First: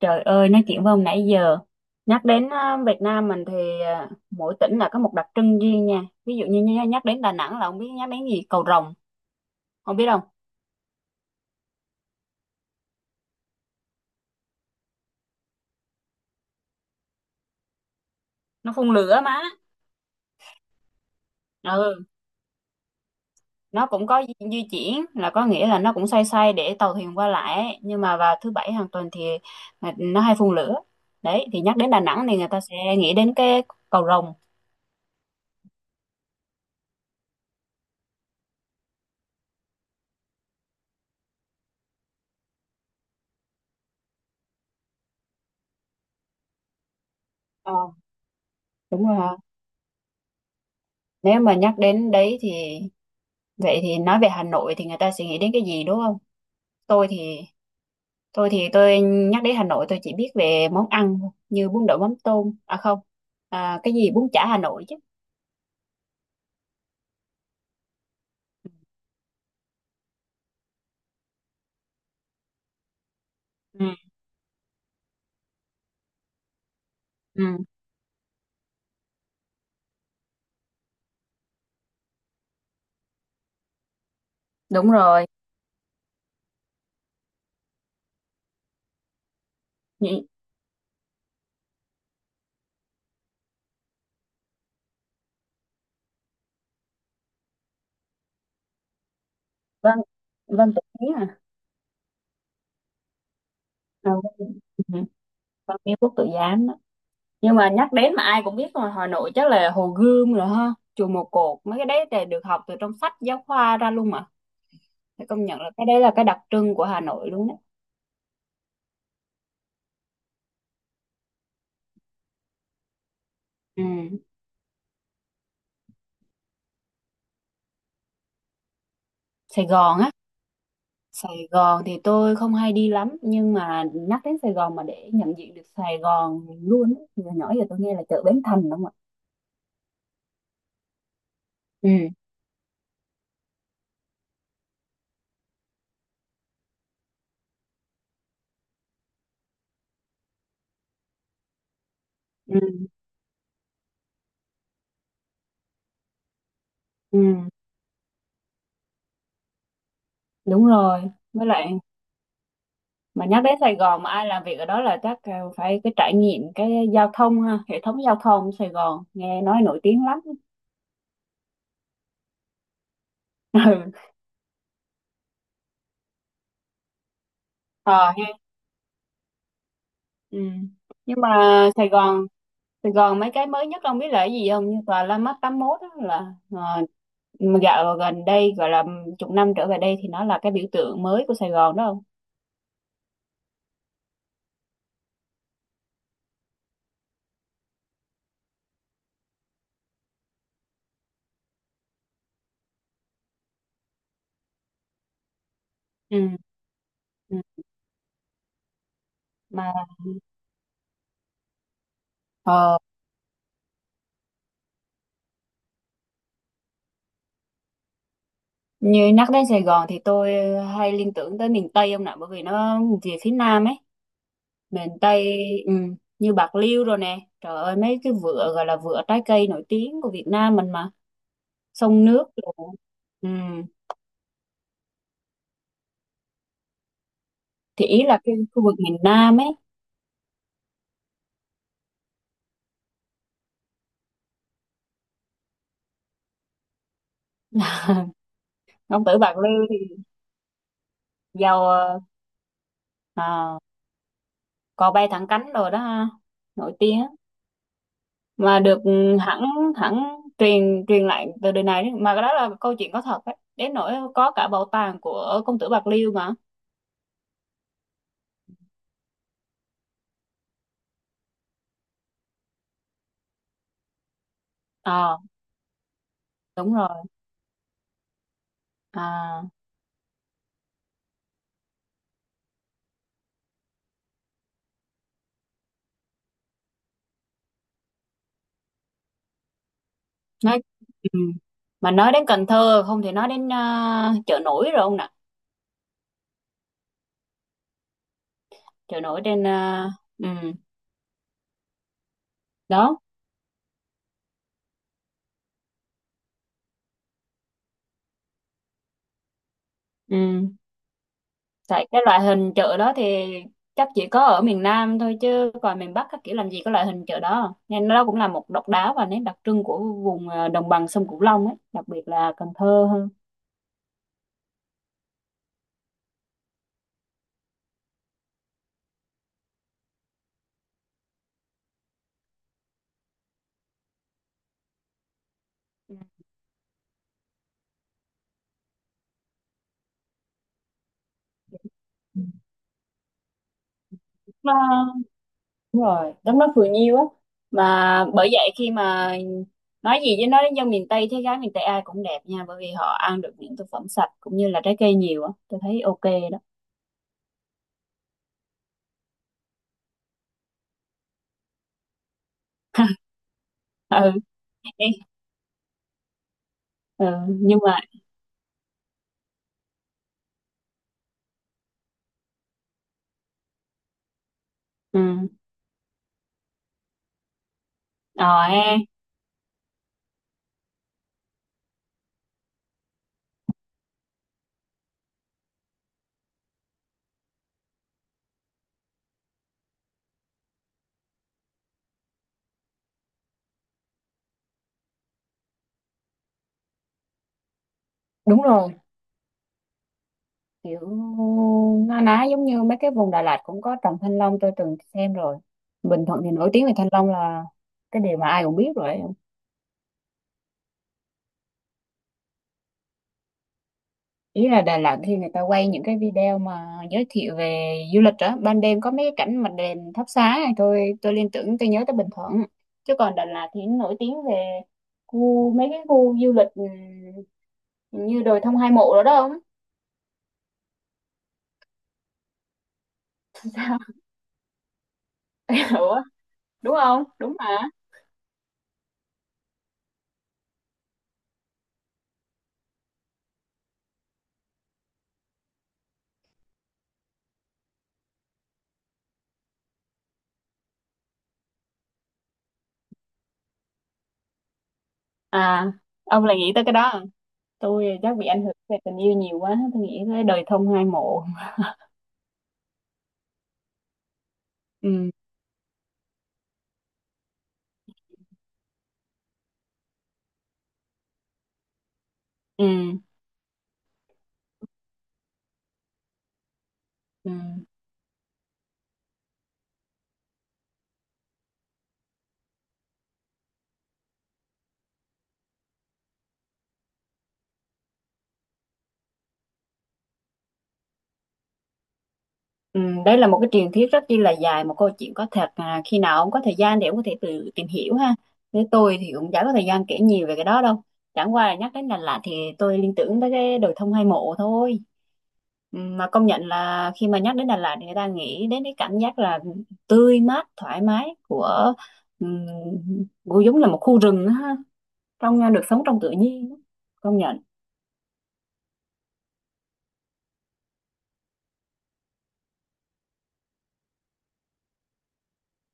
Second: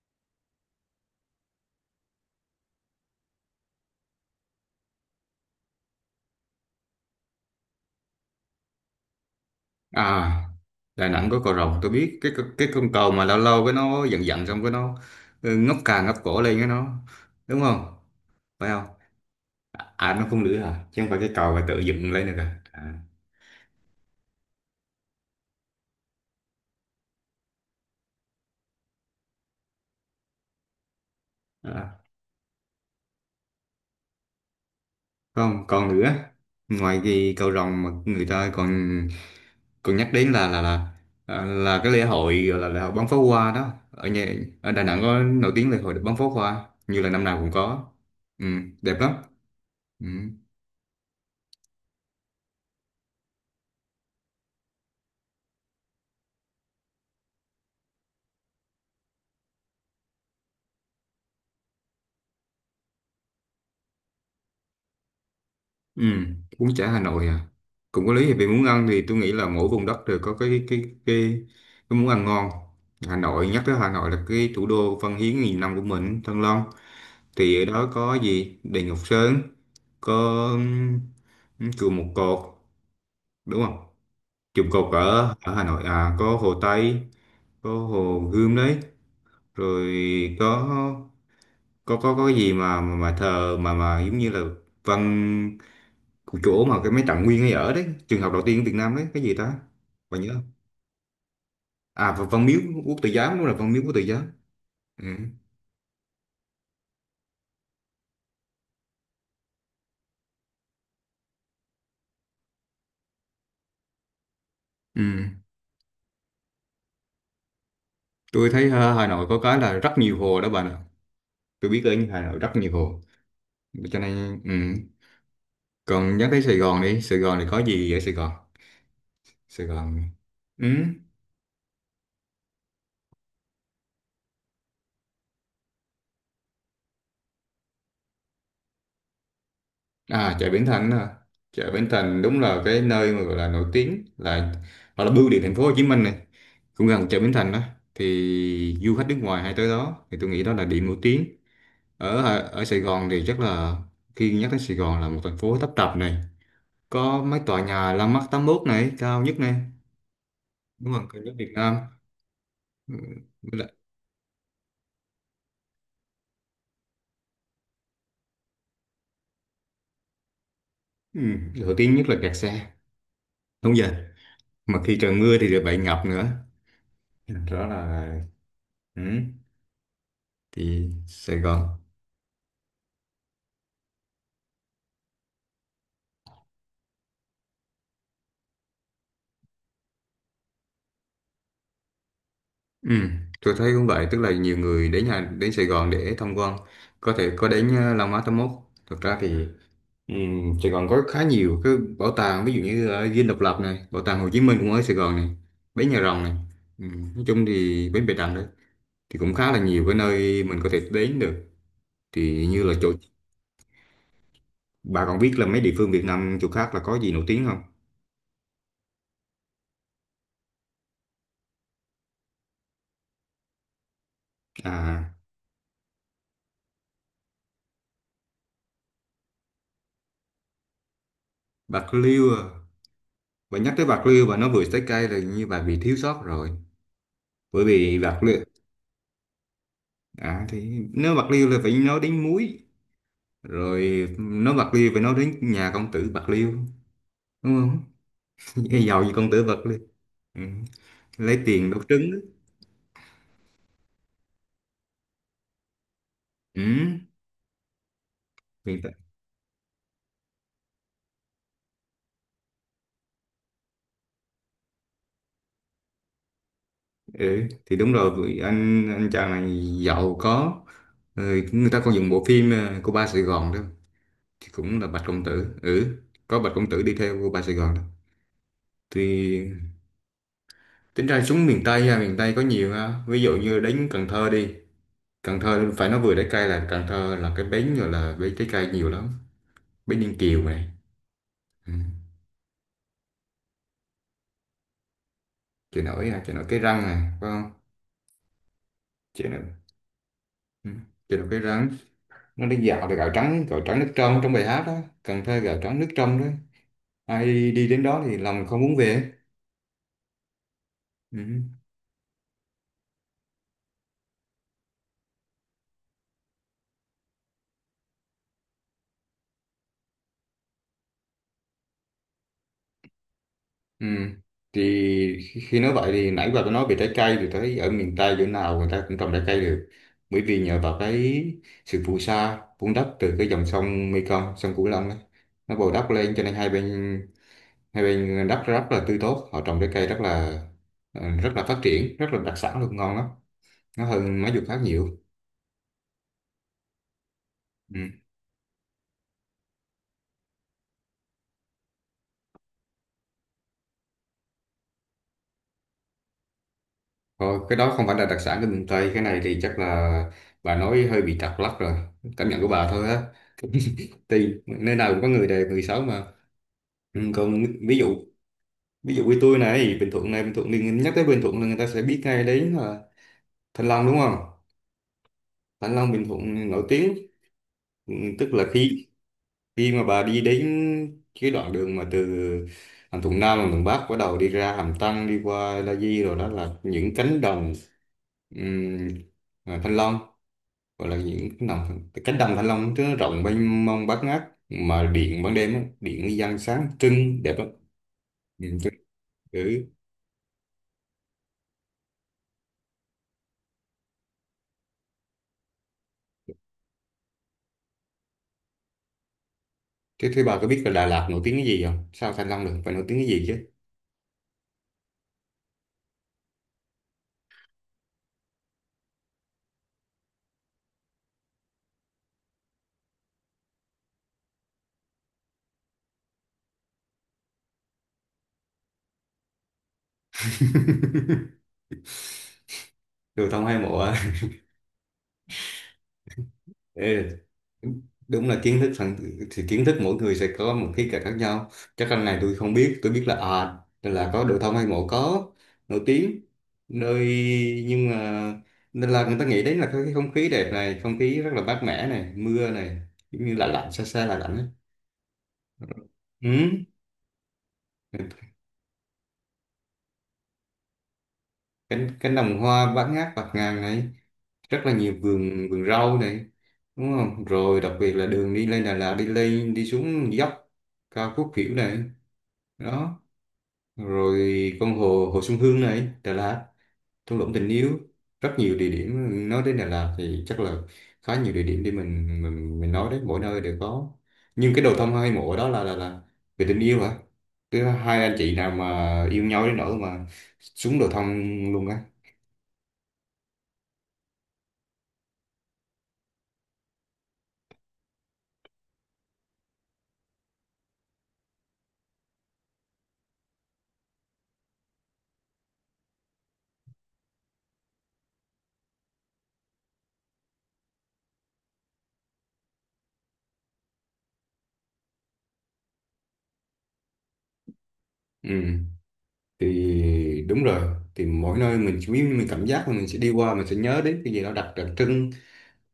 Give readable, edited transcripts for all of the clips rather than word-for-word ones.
Trời ơi, nói chuyện với ông nãy giờ. Nhắc đến Việt Nam mình thì mỗi tỉnh là có một đặc trưng riêng nha. Ví dụ như nhắc đến Đà Nẵng là ông biết nhắc đến gì? Cầu Rồng. Ông biết không? À, Đà Nẵng có cầu rồng tôi biết cái con cầu mà lâu lâu cái nó giận giận xong cái nó ngóc cổ lên cái nó đúng không? Phải Nó không? phun lửa mà. Nó không nữa à, chứ không phải cái cầu mà tự Ừ, dựng lên được. nó cũng có di di chuyển, là có nghĩa là nó cũng xoay xoay để tàu thuyền qua lại ấy. Nhưng mà vào thứ bảy hàng tuần thì nó hay phun lửa. Đấy, thì nhắc đến Đà À. Nẵng thì người ta sẽ nghĩ đến cái cầu Rồng. Không còn nữa, ngoài cái cầu rồng mà người ta còn còn nhắc đến là cái lễ hội, gọi là lễ hội bắn pháo hoa đó, ở Đà Nẵng có nổi tiếng lễ hội bắn pháo hoa, như là năm nào cũng Ờ, có. Ừ, đẹp đúng lắm. rồi hả? Ừ. Nếu mà nhắc đến đấy thì vậy thì nói về Hà Nội thì người ta sẽ nghĩ đến cái gì đúng không? Tôi thì Tôi thì tôi nhắc đến Hà Nội tôi chỉ biết về món ăn thôi, như bún đậu mắm tôm, à không, à, cái gì bún chả Hà Nội chứ. Ừ, bún chả Hà Nội à. Cũng có lý, vì muốn ăn thì tôi nghĩ là mỗi vùng đất đều có cái cái muốn ăn ngon. Hà Nội, nhắc tới Ừ, Hà Nội là cái thủ đô văn hiến nghìn năm của mình, Thăng Long. Thì ừ, ở đó có gì? Đền Ngọc Sơn, có chùa Một Cột, đúng không? Chùa Một đúng Cột rồi. ở ở Hà Nội à, có Hồ Tây, có Hồ Gươm đấy, rồi Nhị- có có cái gì mà mà thờ, mà giống như là văn cái chỗ mà cái mấy Trạng Nguyên ấy ở đấy, trường học đầu tiên ở Việt Nam đấy, cái gì ta, Vâng, bạn nhớ không? vâng tự Ý à. À, và Văn Miếu Quốc Tử Giám, đúng là Văn Miếu Quốc Tử À, vâng, Giám. vâng, ừ, Ừ. vâng Ý Quốc Tử Giám đó. Nhưng mà nhắc đến mà ai cũng biết rồi, Hà Nội chắc là Hồ Gươm rồi ha, chùa Một Cột, mấy cái đấy thì được học từ trong sách giáo khoa ra luôn mà. Ừ. Phải công nhận là cái đấy là cái đặc trưng của Hà Nội luôn đó. Tôi thấy Hà Nội có cái là rất nhiều hồ đó bạn ạ, tôi biết ở Hà Nội rất nhiều hồ Ừ, cho nên ừ. Còn nhắc tới Sài Gòn, đi Sài Gòn thì có gì vậy Sài Gòn? Sài Sài Gòn Gòn. á. Ừ. Sài Gòn thì tôi không hay đi lắm nhưng mà nhắc đến Sài Gòn mà để nhận diện được Sài Gòn luôn á, thì hồi nhỏ giờ tôi nghe là chợ Bến Thành đúng không ạ? À, chợ Bến Thành à. Chợ Bến Ừ, Thành đúng là cái nơi mà gọi là nổi tiếng, là hoặc là bưu điện thành phố Hồ Chí Minh này cũng gần chợ Bến Thành đó, thì du khách nước ngoài hay tới đó thì tôi nghĩ đó là điểm nổi tiếng ở ừ, ở Sài Gòn thì chắc là. Khi nhắc đến Sài Gòn là một thành phố tấp nập này, ừ, có mấy tòa nhà Landmark 81 này, cao nhất này, đúng đúng rồi. không, cao nhất Với Việt lại Nam. Ừ, mà nhắc đến với lại- Sài Gòn mà ai làm việc ở đó là chắc phải cái trải nghiệm cái giao thông ha, hệ thống giao thông Sài Gòn nghe nói nổi tiếng lắm. ừ, nổi tiếng nhất là kẹt xe đúng giờ, Ừ. mà khi trời mưa thì lại bị ngập nữa, đó Ờ, là ha. ừ, Ừ. thì Nhưng Sài mà Gòn. Sài Gòn mấy cái mới nhất ông biết là cái gì không? Như tòa Landmark 81 đó là, dạo gần đây gọi là chục năm trở về đây thì nó là cái biểu tượng mới của Sài Gòn đó không? Ừ, tôi thấy cũng vậy, tức là nhiều người đến Sài Gòn để tham quan, có thể có đến Landmark 81, thực ra thì. Ừ, Sài Gòn có khá nhiều cái bảo tàng, ví dụ như ở Dinh Độc Lập này, bảo tàng Hồ Chí Minh cũng ở Sài Gòn này, bến Nhà Rồng Ừ. này, ừ, nói Ừ. chung thì bến Bạch Đằng đấy, thì cũng khá là Mà nhiều cái nơi mình có thể đến được. Thì như là ờ, chỗ bà còn biết là mấy địa phương Việt Nam chỗ khác là có gì nổi tiếng không? như nhắc đến Sài Gòn thì tôi hay liên tưởng tới miền Tây ông nè, bởi vì nó về phía Nam ấy, miền À, Tây, ừ, như Bạc Liêu rồi nè, trời ơi, mấy cái vựa gọi là vựa trái cây nổi tiếng của Việt Nam mình mà, Bạc sông nước Liêu à. rồi, ừ. Bà nhắc tới Bạc Liêu, bà nói vừa trái cây là như bà bị thiếu sót rồi, bởi Thì vì ý là Bạc cái Liêu. khu vực miền Nam ấy. À, thì nếu Bạc Liêu là phải nói đến muối, rồi nói Bạc Liêu phải nói đến nhà công tử Bạc Liêu, đúng không? Ông Giàu gì tử công Bạc tử Bạc Liêu Liêu. thì Ừ. Lấy giàu, tiền đốt trứng á. à, cò bay thẳng cánh rồi đó ha, nổi Ừ. tiếng, mà được, Hiện tại, ừ, hẳn hẳn, truyền truyền lại từ đời này đến- mà cái đó là câu chuyện có thật đấy, đến nỗi có cả bảo tàng của công tử Bạc Liêu mà. ừ. Thì đúng rồi, vì anh chàng này giàu có. Ừ. Người ta còn dùng bộ phim cô ba Sài Gòn đó, thì cũng là Bạch Ờ, Công Tử. Ừ. Có Bạch Công đúng Tử rồi. đi theo cô ba Sài Gòn đó, À, thì tính ra xuống miền Tây ha, miền Tây có nhiều ha. Ví dụ như đến Cần Thơ đi, Cần Thơ phải nói vừa trái cây, là Cần Thơ là cái bến, rồi là bến trái cây nhiều lắm, bến Ninh Kiều nói, này. ừ. Ừ. Mà nói đến Cần Thơ không thể nói đến chợ nổi rồi ông nè. Chợ nổi à, chợ nổi Cái Răng này phải không? Chợ nổi Chợ nổi. trên, à, ừ, Ừ. Chợ nổi Cái Răng, nó đi dạo được, đó, gạo trắng, gạo trắng nước trong, trong bài hát đó. Cần Thơ gạo trắng nước trong đó, ai đi đến đó thì lòng không muốn về. ừ. Ừ. Tại cái loại hình chợ đó thì chắc chỉ có ở miền Nam thôi chứ còn miền Bắc các kiểu làm gì có loại hình chợ đó, nên nó cũng là một độc đáo và nét đặc trưng của vùng, đồng bằng sông Cửu Long ấy, đặc biệt là Cần Thơ hơn. Ừ. Thì khi khi nói vậy thì nãy bà có nói về trái cây, thì thấy ở miền Tây chỗ nào người ta cũng trồng trái cây được, bởi vì nhờ vào cái sự phù sa vun đắp từ cái dòng sông Mekong, sông Cửu Long ấy, nó bồi đắp lên, cho nên hai bên, hai bên đất rất là tươi tốt, họ trồng trái cây rất là rất là phát triển, rất là đặc sản luôn, ngon lắm, nó hơn mấy vùng khác nhiều. Nó đúng rồi, đúng, nó cười nhiêu á. Ừ. Mà bởi vậy khi mà nói gì với nói đến dân miền Tây, thấy gái miền Tây ai cũng đẹp nha, bởi vì họ ăn được những thực phẩm sạch cũng như là trái cây nhiều á, tôi thấy ok đó. Thôi, cái đó không phải là đặc sản của miền Tây, cái này thì chắc là bà nói hơi bị trật lắc rồi, cảm nhận của bà thôi á. Ừ, Thì nơi nào cũng có người đẹp người xấu mà. Ừ, ừ, còn nhưng mà ví dụ như tôi này, Bình Thuận này, Bình Thuận thì nhắc tới Bình Thuận là người ta sẽ biết ngay đến là Thanh Long, đúng không? ừ. Thanh Long Bình Thuận nổi tiếng. Ừ, Ờ tức là ha. khi khi mà bà đi đến cái đoạn đường mà từ Hàm Thuận Nam, Hàm Thuận Bắc, bắt đầu đi ra Hàm Tân, đi qua La Di rồi, đó là những cánh đồng ừm, Thanh Long, gọi là những cái đồng cánh đồng Thanh Long, nó rộng mênh mông bát ngát. Mà điện ban đêm á, điện đi dân sáng trưng đẹp lắm, Đúng nhìn rồi. trưng. Ừ. Kiểu na ná giống như mấy cái vùng Đà Lạt cũng có trồng thanh long, tôi từng xem rồi. Bình Thuận thì nổi tiếng về thanh long là cái điều mà ai cũng biết rồi. thế thế bà có biết là Đà Lạt nổi tiếng cái gì không? Sao Thanh Long được, phải nổi tiếng cái gì chứ. Ý là Đà Lạt khi người ta quay những cái video mà giới thiệu về du lịch đó, ban đêm có mấy cái cảnh mà đèn thắp sáng này, thôi tôi liên tưởng tôi nhớ tới Bình Thuận, chứ còn Đà Lạt thì nổi tiếng về khu, mấy cái khu du lịch, như đồi thông hai mộ đó đó không? Tôi không hay Sao? mộ. Ủa, đúng không, Ừ. đúng mà. Đúng là kiến thức, phần thì kiến thức mỗi người sẽ có một khía cạnh khác nhau. Chắc anh này tôi không biết, tôi biết là là có đồ thông hay mộ có nổi tiếng nơi, nhưng mà nên là người ta nghĩ đến là cái không khí đẹp này, không khí rất là mát mẻ này, mưa này, giống như là lạnh, xa xa là lạnh ấy. À, ông là Ừ. nghĩ tới cái đó à? Tôi chắc bị ảnh hưởng về tình yêu nhiều quá, tôi nghĩ tới đời thông hai mộ. Cánh cánh đồng hoa bát ngát bạt ngàn này, rất là nhiều Ừ, vườn vườn rau này, đúng không? Rồi đặc biệt là đường đi lên Đà Lạt đi lên đi xuống dốc cao khúc kiểu này. ừ, Đó rồi con hồ, hồ Xuân Hương này, Đà Lạt, thung ừ. lũng tình yêu, rất nhiều địa điểm. Nói đến Đà Lạt thì chắc là khá nhiều địa điểm để mình mình nói đấy, mỗi nơi đều có. Nhưng cái đầu tâm hai mộ đó là về tình yêu hả? Cái hai anh chị nào mà yêu nhau đến nỗi mà xuống đầu thăm luôn á. Ừ, đây là một cái truyền thuyết rất chi là dài, một câu chuyện có thật, khi nào ông có thời gian để ông có thể tự tìm hiểu ha, với tôi thì cũng chả có thời gian kể nhiều về cái đó đâu, chẳng qua là nhắc đến Đà Lạt thì tôi liên tưởng tới cái đồi thông hai mộ thôi. Ừ, mà công nhận là khi mà nhắc đến Đà Lạt thì người ta nghĩ đến cái cảm giác là tươi mát thoải mái của, um, của giống là một khu rừng á ha, trong, được sống trong tự nhiên, công nhận. Ừ thì đúng rồi, thì mỗi nơi mình nếu như mình cảm giác là mình sẽ đi qua, mình sẽ nhớ đến cái gì đó đặc đặc trưng.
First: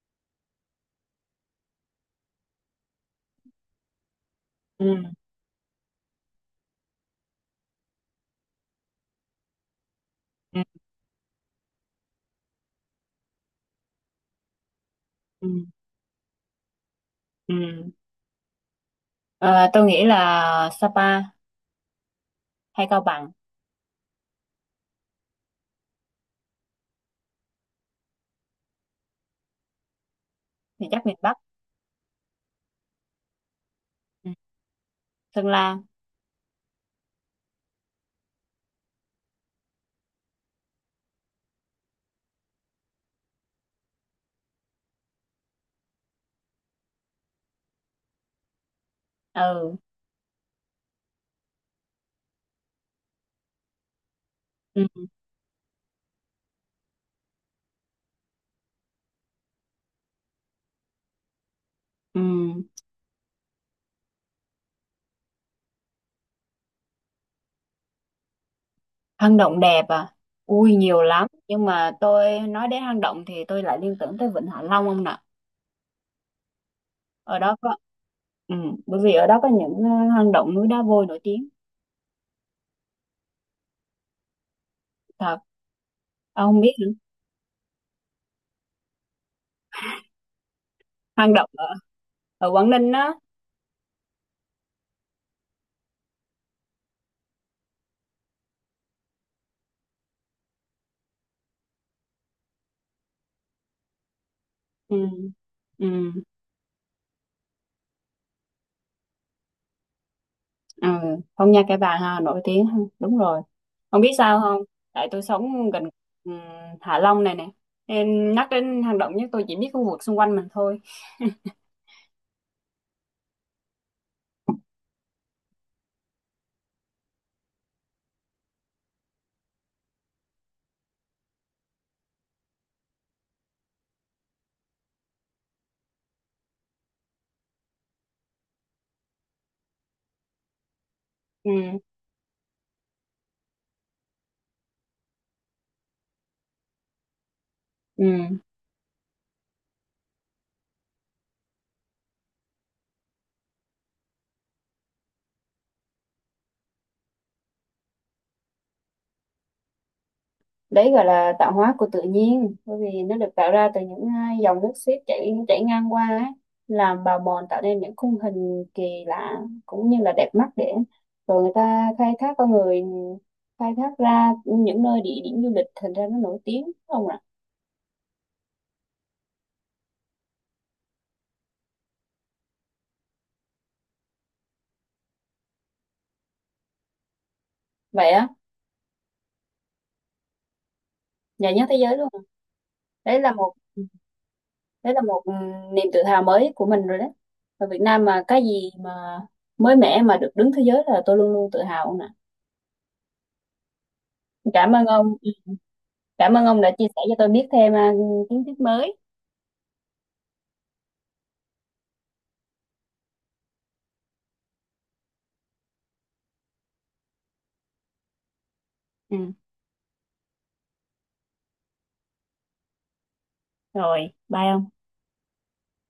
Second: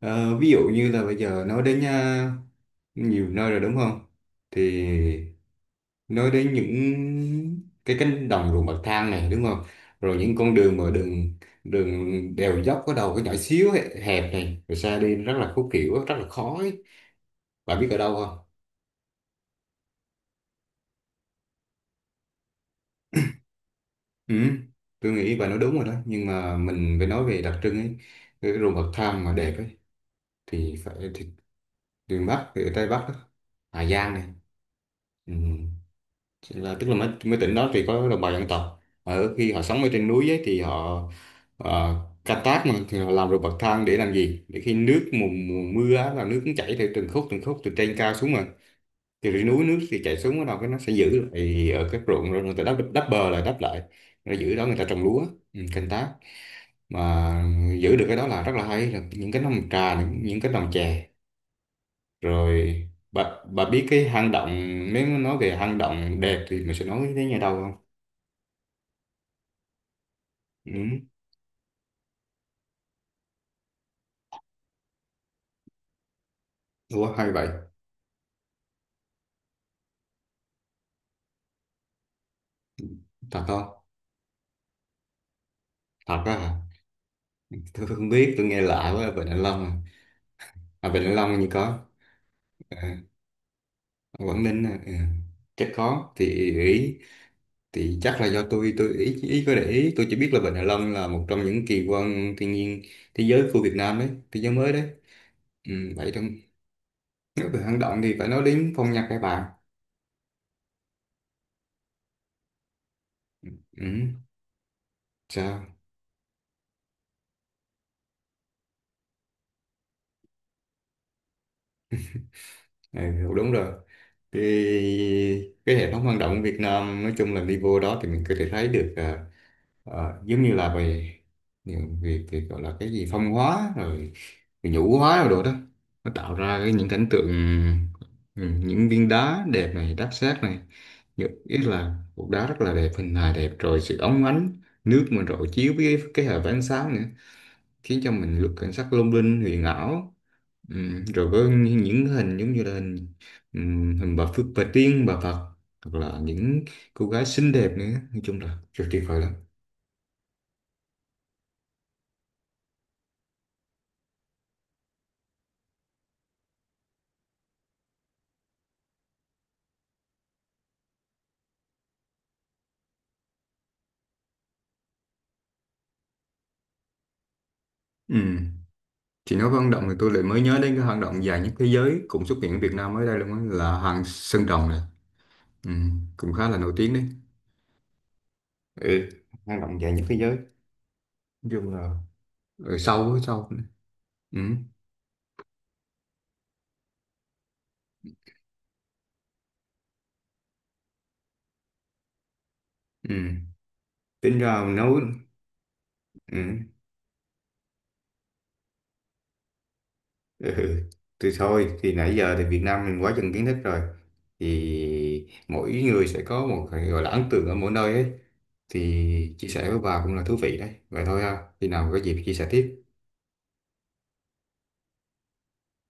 Ví dụ như là bây giờ nói đến nhiều nơi rồi, đúng không? Thì Ừ, nói đến những cái cánh đồng ruộng bậc thang này, đúng không? Rồi những con ừ, đường mà đường đường đèo dốc có đầu có nhỏ xíu hẹp này, rồi xa đi rất ừ, là khúc khuỷu, rất là khó ấy. ừ. Bạn biết ở đâu không? Ờ, tôi nghĩ là Sapa hay Cao Bằng, Ừ, tôi nghĩ bà nói đúng rồi đó, nhưng mà mình phải nói về đặc trưng ấy, cái ruộng bậc thang mà đẹp ấy thì thì phải, chắc miền thì Bắc. miền Bắc thì ở Tây Bắc đó. Hà Giang này. Ừ. Ừ. Sơn La. Chỉ là tức là mấy tỉnh đó thì có đồng bào dân tộc ở, khi họ sống ở trên núi ấy thì họ ờ, canh tác, mà thì họ làm ruộng bậc thang để làm gì, để khi mùa mưa á, là nước cũng chảy theo từng khúc, từng khúc từ trên cao xuống, mà thì dưới núi Ừ. nước thì chảy xuống, bắt đầu cái nó sẽ giữ lại ở các ruộng, rồi người ta đắp đắp bờ lại, đắp lại, rồi giữ đó người ta Ừ. trồng lúa. Ừ, canh tác. Mà giữ được cái đó là rất là hay, là những cái nồng trà, những cái nồng chè. Ừ. Rồi bà biết cái hang động, nếu nói về hang động đẹp thì mình sẽ nói đến nhà đâu không? Hang động đẹp à? Ừ. Ui nhiều lắm, nhưng mà tôi nói đến hang động thì tôi lại liên tưởng tới Vịnh Hạ Long ông nè. Ủa hay Ở vậy, đó có, ừ, bởi vì ở đó có những hang động núi đá vôi nổi tiếng. thật không? Thật. Thật á hả? Ông không biết hả? Tôi không biết, tôi nghe lạ quá. Vịnh Hạ Long à. À, Vịnh Hạ Hang Long như động ở, có. ở Quảng Ninh À, đó. Quảng Ninh à. Ừ. Chắc có thì. Ý thì chắc là do tôi ý ý có để ý, tôi chỉ biết là Vịnh Hạ Long là một trong những kỳ quan thiên nhiên thế giới của Việt Nam đấy, thế giới mới đấy. Ừ, Ừ, ừ, vậy thôi. Nếu về hang động thì phải nói đến phong nhạc các bạn. ừ. Phong Nha Kẻ Bàng ha, nổi tiếng ha. Đúng rồi. Ừ, Ông biết sao không, tại tôi sống sao? gần, ừ, Hạ Long này nè, nên nhắc đến hang động nhất tôi chỉ biết khu vực xung quanh mình thôi. Ừ, đúng rồi. Cái, cái hệ thống hang động của Việt Nam nói chung là đi vô đó thì mình có thể thấy được giống như là về những việc thì gọi là cái gì phong hóa rồi, rồi nhũ hóa rồi đồ đó. Nó tạo ra cái những cảnh tượng ừ, những viên đá đẹp này, đáp xác này. Nhất Ừ, ý là cục đá rất là đẹp, hình hài đẹp, rồi sự óng ánh nước mà rọi chiếu với cái hệ ánh sáng nữa, khiến cho ừ. mình rất cảnh sắc lung linh huyền ảo. Rồi có những hình giống như là hình hình bà Phước bà Tiên bà Phật, hoặc là những cô gái xinh đẹp nữa, nói chung là rất tuyệt vời lắm. Đấy gọi là tạo hóa của tự nhiên, bởi vì nó được tạo ra từ những dòng nước xiết chảy chảy ngang qua ấy, làm bào mòn tạo nên những khung hình kỳ lạ cũng như là đẹp mắt, để rồi người ta khai thác, con người khai thác ra những nơi địa điểm du lịch, thành ra nó nổi tiếng đúng không ạ. Ừm, Thì nói về hang động thì tôi lại mới nhớ đến cái hoạt động dài nhất thế giới cũng xuất hiện ở Việt Nam mới đây luôn á, là hàng Sơn Đồng này, cũng khá là nổi tiếng đấy. Vậy á? Ừ, hang động dài nhất thế giới, nói Nhà nhất chung thế là giới luôn à? ở sâu, ở đấy là sâu một nữa. Ừm. Đấy là một, niềm tự hào mới của mình rồi đấy. Ở Việt Nam mà cái gì mà mới mẻ mà được đứng thế giới là tôi luôn luôn tự hào nè. Ừm. Tính ra Cảm ơn nấu. ông. Cảm ơn Ừ. ông đã chia sẻ cho tôi biết thêm, kiến thức mới. Ừ. Ừ. Thì thôi thì nãy giờ thì Việt Nam mình quá chừng kiến thức rồi, thì mỗi người sẽ có một cái gọi là ấn tượng ở mỗi nơi ấy, Ừ, thì chia sẻ với bà cũng là thú vị đấy, vậy thôi ha, khi nào có dịp chia sẻ tiếp. rồi, bye ông.